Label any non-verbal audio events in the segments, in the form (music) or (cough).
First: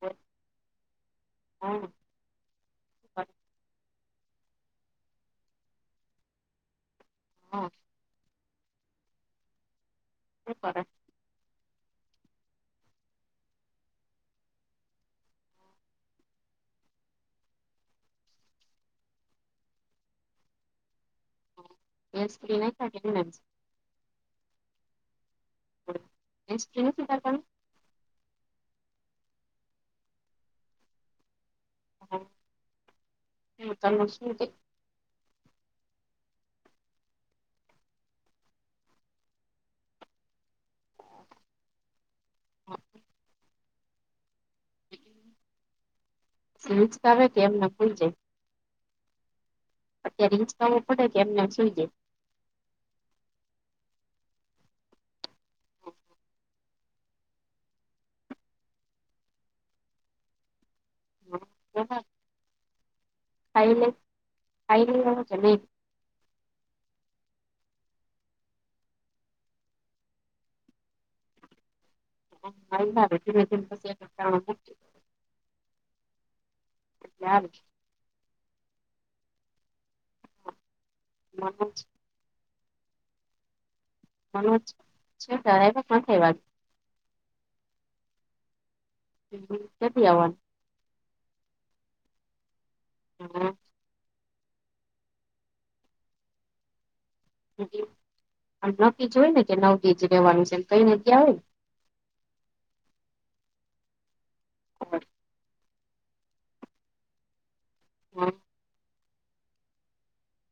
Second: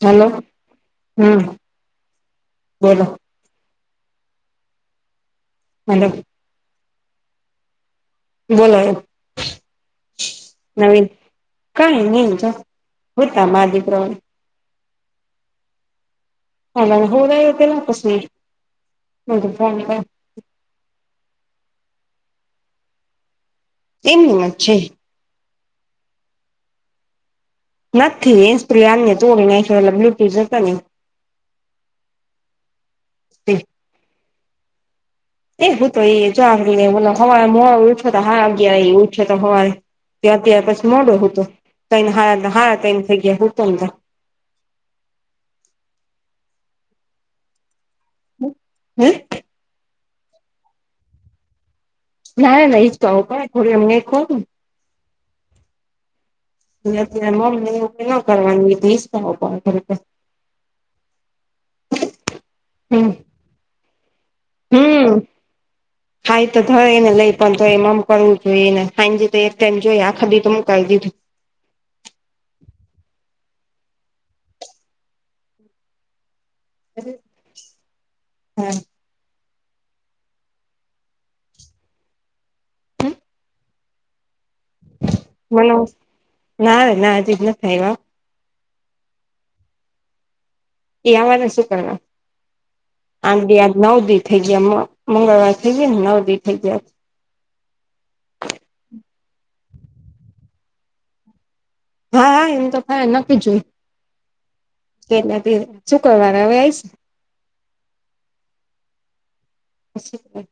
Hello હમ બોલો મતલબ હા બોલોય નવીન કઈ નહી જો હુતા મા દીકરો ઓલા ને હુવડાવ્યો પેહલા પછી (unintelligible) (unintelligible) એમની વાત છે એ (unintelligible) નથી હેન્ડ સ્પ્રિય આને તોડી નાખય ઓલા બ્લુટૂથ જોતા ને હ હ તમે શું કે એ હું તો ઈ જો ઓલો હવારે મોડો ઉઠયો તો હારા અગિયાર ઉથયો હવારે ત્યા અત્યારે પછી મોડો હુતો તઈણ હારા તઈણ થઈ ગયા હુંતો તો તું હીંચકા વે કે એમને હુઈ જાય હ હમ અ્યારે હિકવો પડે કે એમનેમ શઈ જાય ના ના એ તોું થોડીું અમને ખો ્યારેમ ના કરવાની હીંચવો પડે થોડી વાર જાય હમ (unintelligible) હાાઈ તો થરેને લઈ પણ તો એમાંમ કરવું જોઈએને ખાઈને જે એક ટાઈમ જોઈ આખા બી તો કરી દીધું હા એ ત ત (unintelligible) આવે હા ના મ થ મને વાત (unintelligible) ના રે ના આજે નથી આવ્યા કેદી આવાના એ આવાનું શું કરવા આ નવ દિ થઈ ગયા મંગળવાર થઈ ગયા ને નવ દિ થઈ ગયા આમ નકીજ હોય ને કે નવકીજ રેવાનું છે એમ કઈ નક આવેય હા હા એમ તો ખ ન જોય હોય કેનાથી શુક્રવારે હવે આવીઈશ હા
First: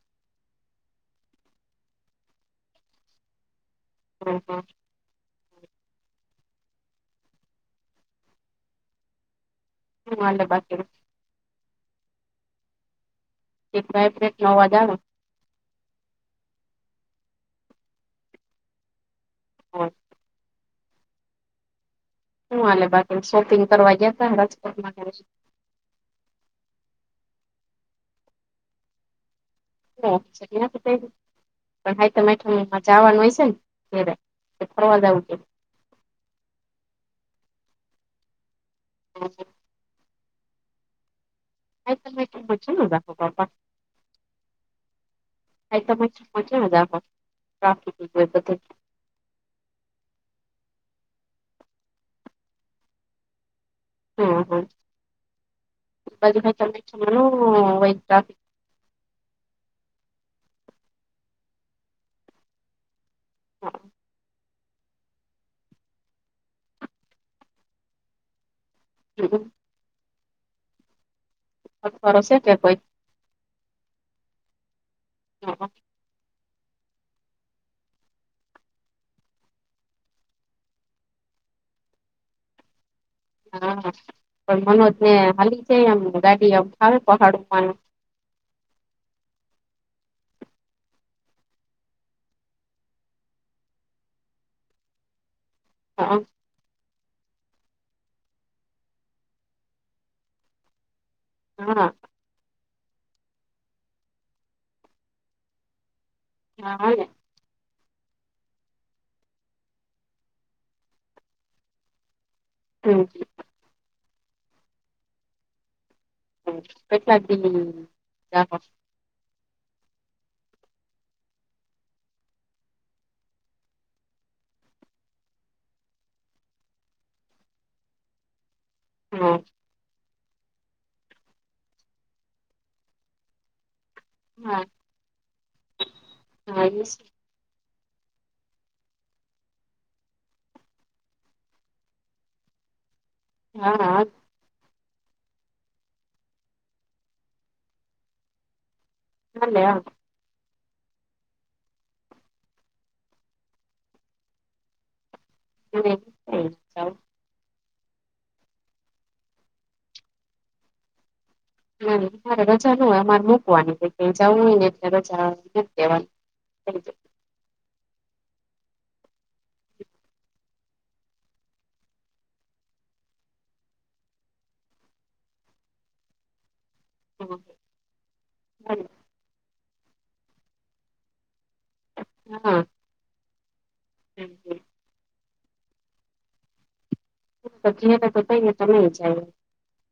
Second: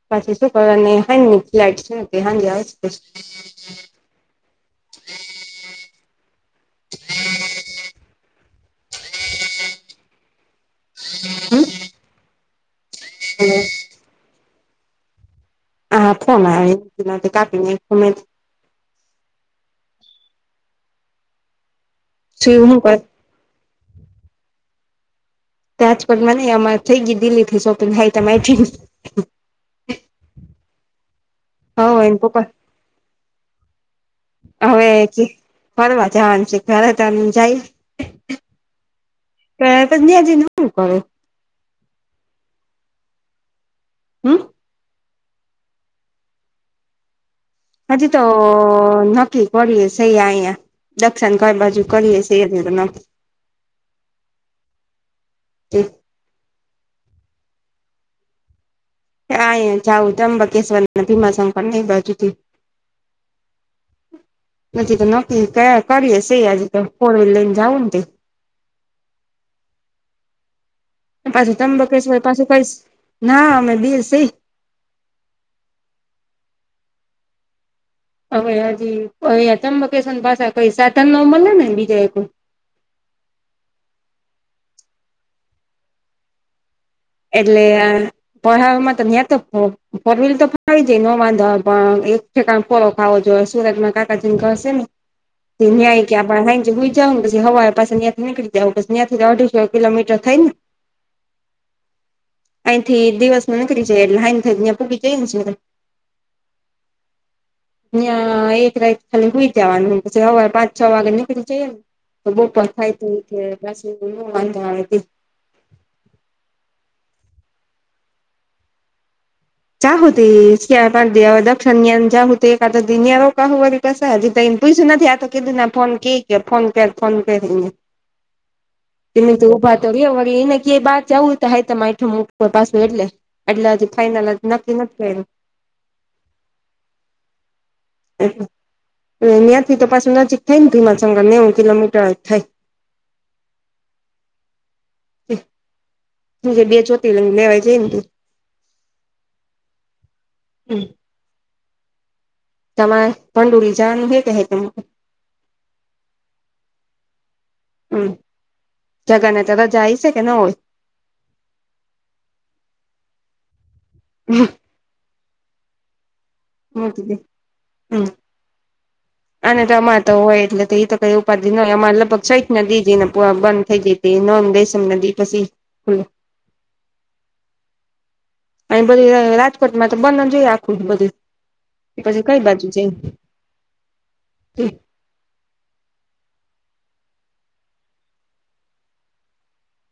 પાછી શું કરવા ને હા ફ્લાટ છે હા આવે હા હા હુ હાલે એ બાકીનું હમ (unintelligible) નો અવાજ આવે હા ફોન આવી તો કાપીને (inaudible) શું હું હાલે કર બાકી શોપિંગ કરવા ગયા તા રાજકોટ મા ક્યારે ત્યાંજ પણ મને અમાં થઈ ગય દિલ્લી થી સોપિંગ થાઈ તમેચ પ પણ હાઈ એને પપ્પા (unintelligible) જાવાનું હૈયેસે ત્યારે હવે ફરવા જવાનું છે ફરે ત જાય હ (unintelligible) (unintelligible) આ છે ન દખો બાપ (unintelligible) હમ જો આપ (unintelligible) હજી તો ના ી કરીએ સ અહીયા દશન કઈ બાજુ કરીએ સ (unintelligible) હમ હમ છે પદ હદ નિમશનું વૈદ ટફ (unintelligible) આ જઉું જંબકેશ્વર ભીમાશ પણ ન બાજુથી (unintelligible) નથી તો નક્કી કયા કરીએ શે આજે તો ફોર વ્હીલ લઈને જાઉં તે હમ (unintelligible) પાછું અખબારો તમ્બકેશ્વર છે પાછું કે કૈસ કોઈ ના અમે બેસી હ હવે હજી કોઈ તમ્બકેશ્વર ભાષા કઈ સાધન મળે ને બીજા એક હા પણ મનોજ ને હાલી છે એમ મરાઠી ફાવે પહાડુંમાં એટલે તો (unintelligible) ફોર વ્હીલ તો (unintelligible) પણ આવી જાય ન વાંધો પણ એ ઠેકાણ પોળો ખાવો જોઈએ સુરતમાં કાકાજીને ઘશે ને (inaudible) (unintelligible) આપડે હા (unintelligible) જ પછી હવા લરે પાસાં ત્યાંથી નીકળી જવું પછ તયાંથી અઢીસોં કિલોમીટર થઈ ને હા અહીંથી દિવસ મા નીકળી જાયે એટલે (unintelligible) હા ન્યાં એક રાત ખાલી હું ઈ જવાનું પછી સવાર પાંચ છ વાગે નીકળી જઈએ હમ ને (unintelligible) હ કેટલા (unintelligible) જ્યા હોદી દક્ષણની આમ (unintelligible) પસા હજી તો એને પૂયસુ નથી આતો કેધું ના ફોન કે કે ફોન કર ફોન કર એંને (inaudible) એને તો ઉભા કરીએ વળી એને કેય બાર જવું હોય તો માઠું મુકતો પાછું એટલે એટલે ફાઇનલ નક્કી નથી કયરુ હા (unintelligible) એ એ ત્યાંથી તો પાછું નજીક થઈ ને ભીમાશંકર નેવું કિલોમીટર જ થાય હા હું જે બે જ્યોતિ લિંગ લેવાય જાય ને ત હાલે હા તમારે પંડુરી જાવાનું હે કહે (unintelligible) હમ (unintelligible) હમ જગા ને જગા જાય છે કે ને હોય ના મારે રજા ન હોય અમારે મૂકવાની કે ક જવું હોય ને એ રજા નથી દેવાની (unintelligible) મુકીદે હંમ આને તો અમાર તો હોય એટલે તો એ તો કઈ ઉપાધિ ન હોય અમારે લગભગ સઈ જ ને દી જઈ ને પ બંધ થઈ જાય તે નોન વેસમ નદી પસી ખુલે હ અન બધું રાજકોટમાં તો બંધ જ હોય આખું જ બધું પછી કઈ હા બાજુ છે (unintelligible)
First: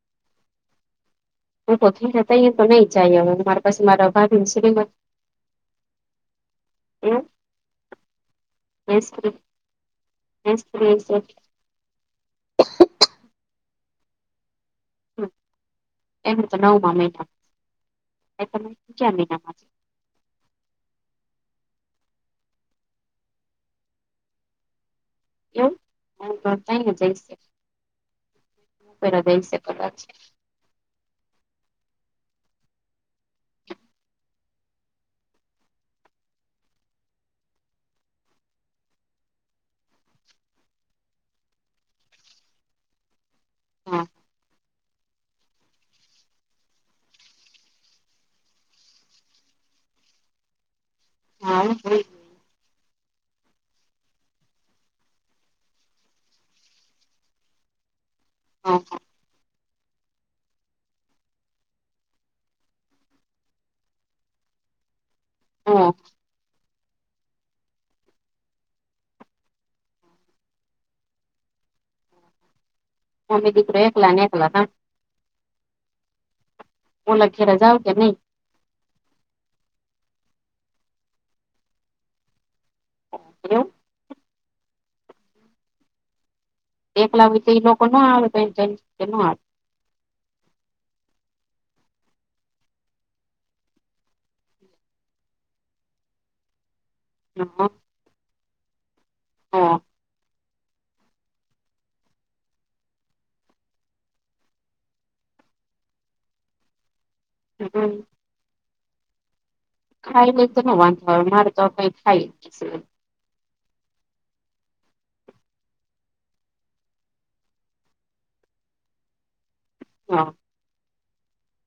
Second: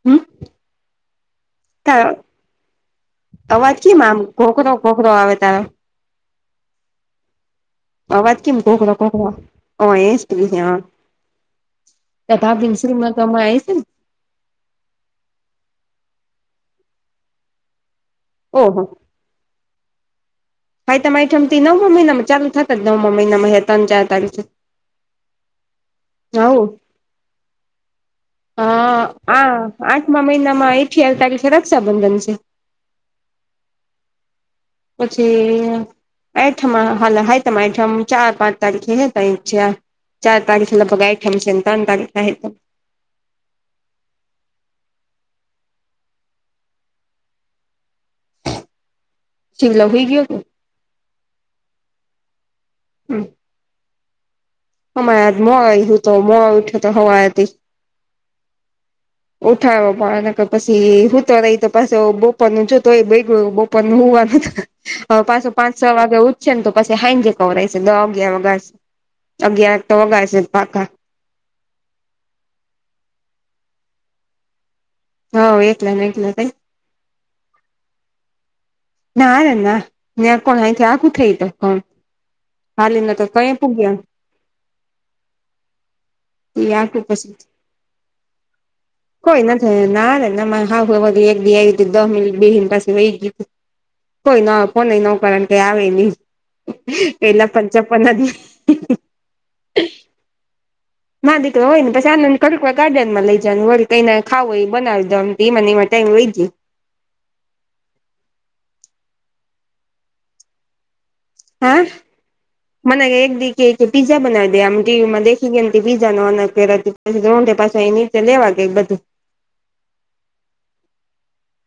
હમ તારો અવાજ કેમ આમ (unintelligible) ઘોઘરો ઘોઘરો આવે તારો એવું અવાજ કેમ કોકળો કોકળો અએસ (unintelligible) (unintelligible) તા ભાગીનમા તમેં આયે છે ને ઓહો (unintelligible) સાતમ આઠમ થી નવમા મહિનામાં ચાલુ થતા જ નવમા મહિનામાંયા ત્રણ ચાર તારીખ એવું (unintelligible) પેલા હા આ જઈશે કદાચ આઠમા મહિનામાં ઇઠીયાર તારીખે રક્ષાબંધન છે પછી આઠ હાલ હાતમ આઠમ ચાર પાંચ તારીખે હે ત છે ચાર તારીખે લગભગ આઠમ છે અને ત્રણ તારીખે હા શિમલા હોઈ ગયો હતો હા હ હમ હમા મો આવ્યું તો મોવા ઠ્યો તો હવાથી હા હ ઉઠાવવા પછી હુંતો નહીં તો પાછો બોપોર નું જોતોું હોય બેગ બપોરનું હુવા થી પાછો પાંચ છ વાગ્યા ઉછશે ને તો પાછી હાઈન્જે કવરાય છે દ વાગયાર વાગ્યા અગિયાર તો વાગશે પાછા મોટો દીકરો એકલા ને એકલા ના હા એટલે ટલે ત ઓલા ઘેરા જાઉં કિં નહીં? ના ર ના ને કોણ અહીથી આગું થઈ તો કોણ હાલી ન તો કઈ એવું પૂગ્યા એ આટલું પછી દેખલાતે એ લોકો ના આવે તો આવે હ ના હા એક બેી આવી દ મિનિટ બેિ પાસે વ ગયું કોઈ ના કો નહી ન કારણ કઈ આવે નહી પેલા હા, પંચ પણ નથી હા મા દીકરો હોય ને પછ આનંદ ખક ગ્ડન માં લઈ જનું વળ કઈને ખાવું એ બનાવી દમ એને એ ટાઈમ લઈ જાય હમ ખાઈ લ તો ન વાંધો હોય મારે તો હા કઈ થાય જ મને એક દી કે પીઝા બનાવી દે આમ ટીવી માંખી કેમ પીઝા ન ના અ કરછટે પાછા એને એ લેવા ગઈ બધું. હા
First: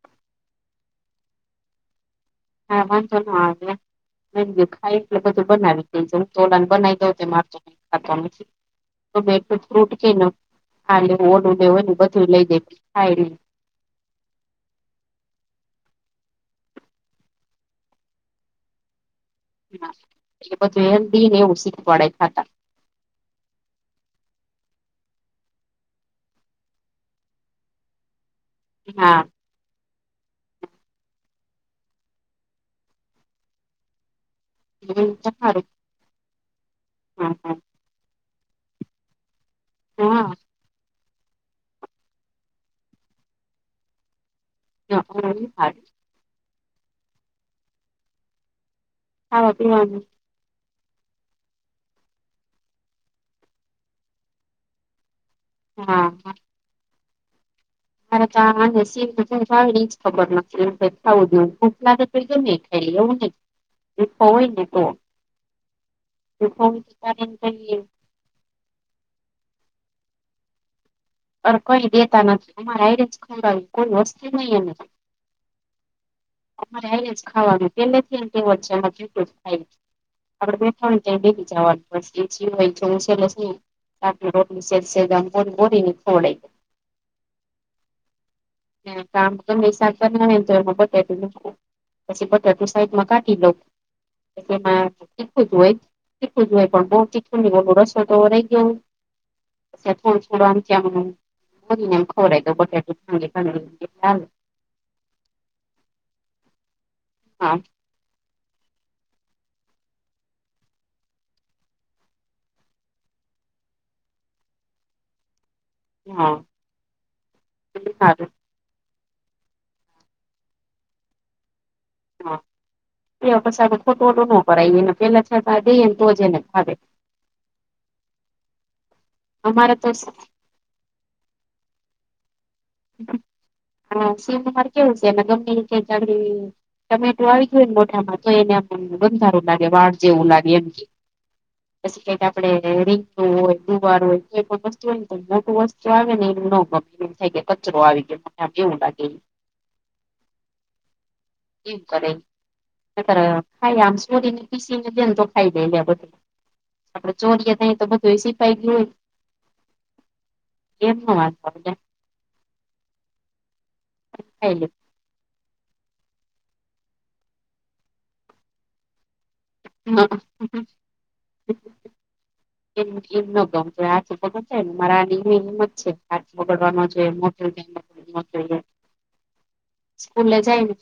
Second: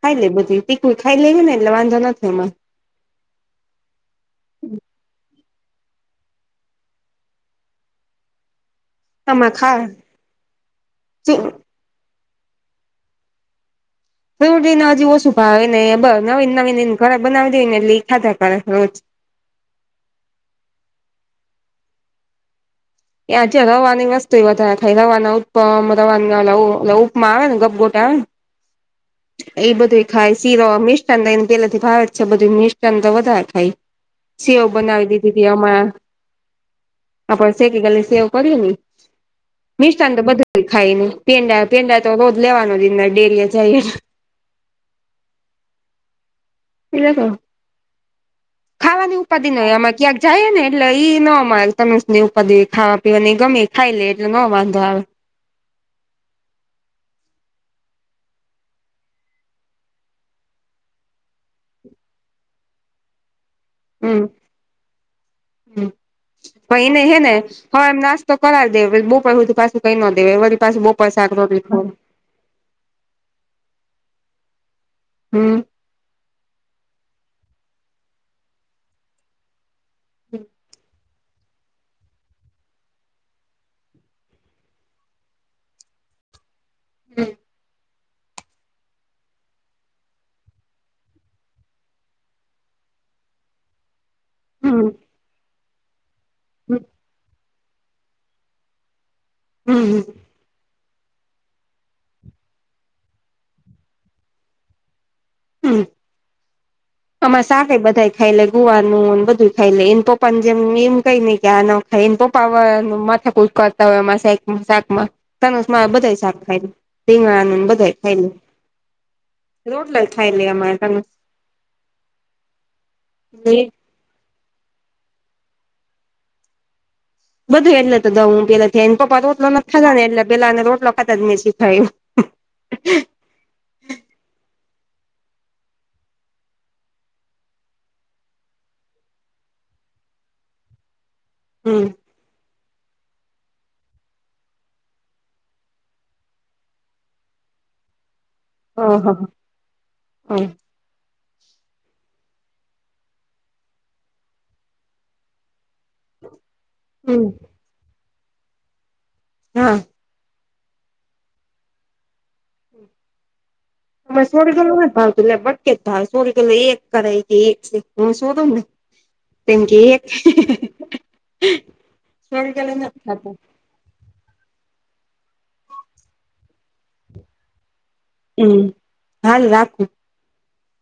ખાઈ લે બધી તીખું ખાઈ લેવી ને એટલે વાંધો નથી અમાં હ વાન શ આવેલે (unintelligible) ન ખાય એટલે બધું બનાવી દે તોલાને બનાવી દઉ માર તો ખાતો નથી આમાં તોલું ખા ફ્રૂટ કે ન ખાલે ઓનું મે હોયને બધું લઈ દેાય ોટલીને હજુ ઓછું ભાવ ને બ નવીન નવીન એ ઘર બનાવી દે ને એ લ ખાતા કર રોજ હ એટલે બધું એ દી ને ઉછિત પડે ખતા એ આજે રવાની વસ્તુ એ વધારે ખાય રવાના ઉપ રવાની ઉપમા આવે ને ગભગોટ આવે ને હા એ બધું ખાય શીરો મિસ્ટા તો એ પેલાથી ભાવે જ છે. બધું મિસ્ટા તો વધારે ખાય સેવ બનાવી હમ, દીધી હતી સારું હણા હા હા આપડ શેકી ગલે સેવ કરીએ ને મિષાન તો હા બધું જ ખાય નને પેંડા પેંડા તો રોજ લેવાનો જ ડેરી જાય હ હા ખાવાની ઉપાધિ ખાવા ન. હોય આમાં પીવાનું ક્યાંક જાય ને એટલે ઈ ન મળ તમેનેવ ઉપાદ ખાવા પીવા ને એ ગમે ખાઈ લે એટલે ન વાંધો આવે હા હા મારે ચાને સી નથી ખાવ એ જ ખબર નથી એમ ખાવું દું ખટલા ગમે ખ એવું ને ચીખો હમ હોય ને તો ચો હોય ત કહી તો કરાવ દે બોધું પાસે કઈ ન. દેવે વરી પાસે બ અ કઈ દેતા નથી અમારે આજ ખબાવ કોઈ વસ્તી નહી એ હમ અમારે આવીને જ ખાવાનું તે નથી તે વચ્ચેમાં કેટું ખાય આપડે બે એ બીજા વાતી હોય હું છે. લી રોટ સેોોને ખોડા હમ હ કામ તો સારય પછી પટટું સાઈટમાં કાઢી લોઉ એ હમ ચીખું જોય ચીખું જોય પણ બ ચીખું બ ર તો રહી હમ ગયો હલો આમચમ મૂનેમ ખૌરા દો ગોઠથી ફંગલી ફ હમ આમાં હા શાક બધા- ખાઈ લે ગુવાનું બધું ખાઈ લ એને પપ્પાને જેમ એમ કઈ નઈ કે આ ન ખાય એને પપા માથ કરતા હોય એમાં શક શાક માં તનસ મા બધા હા શાક ખાયલી રીગણાનું બધા ખાયલ હારું રોડ લ થાય લ મા ત હા એ પછીે ખોટો વટો ન કરાવએ ને પેલા છતાં દઈને તો જ એને ખાવે બધું એટલે તોઉ હું પેલા થઈને પપ્પ રોટલા ના અમારે તો થતા ને એટલે પેલાને રોટ હતત મિરચી ખાયું હા સિહમાર કેવું છે ગમમે કેડી ટમેટો આવી ગયોને મોઠામાં તો એને બંધારું લાગે વાળ જેવું લાગે એમ કે હમ પછી કઈ આપડે રીું હોય દુવા હોય તો પણ વસ્તુ હોને મોટું વસ્તુ આવે ને એ ન ગી એ થઈ ગય કચરો આવી ગયો મ એવું હ લાગે હ હમ એવ કરે ખાઈ આમ સુધ ને પીસી ને દેને તો ખાઈ લે લ બધી આપડે હમ ચોરીએ થ તો બધું એ સીફાઈ ગયું હા એમનો વાત કર ત સોળ ખાઈ લે કલો ન જ ભાવ તું એટલે બટકે જ ભાવ સોળ કેલો એક કરાય છે. એક છે. હું શુંધ ને પમકી એમ એકલા એમ ખા ન ગમતું હાથી ને મારાની હિંમત છે. હાથ બગડવાનો મોટ હમ હાલ રાખું સ્કૂલલે જાયને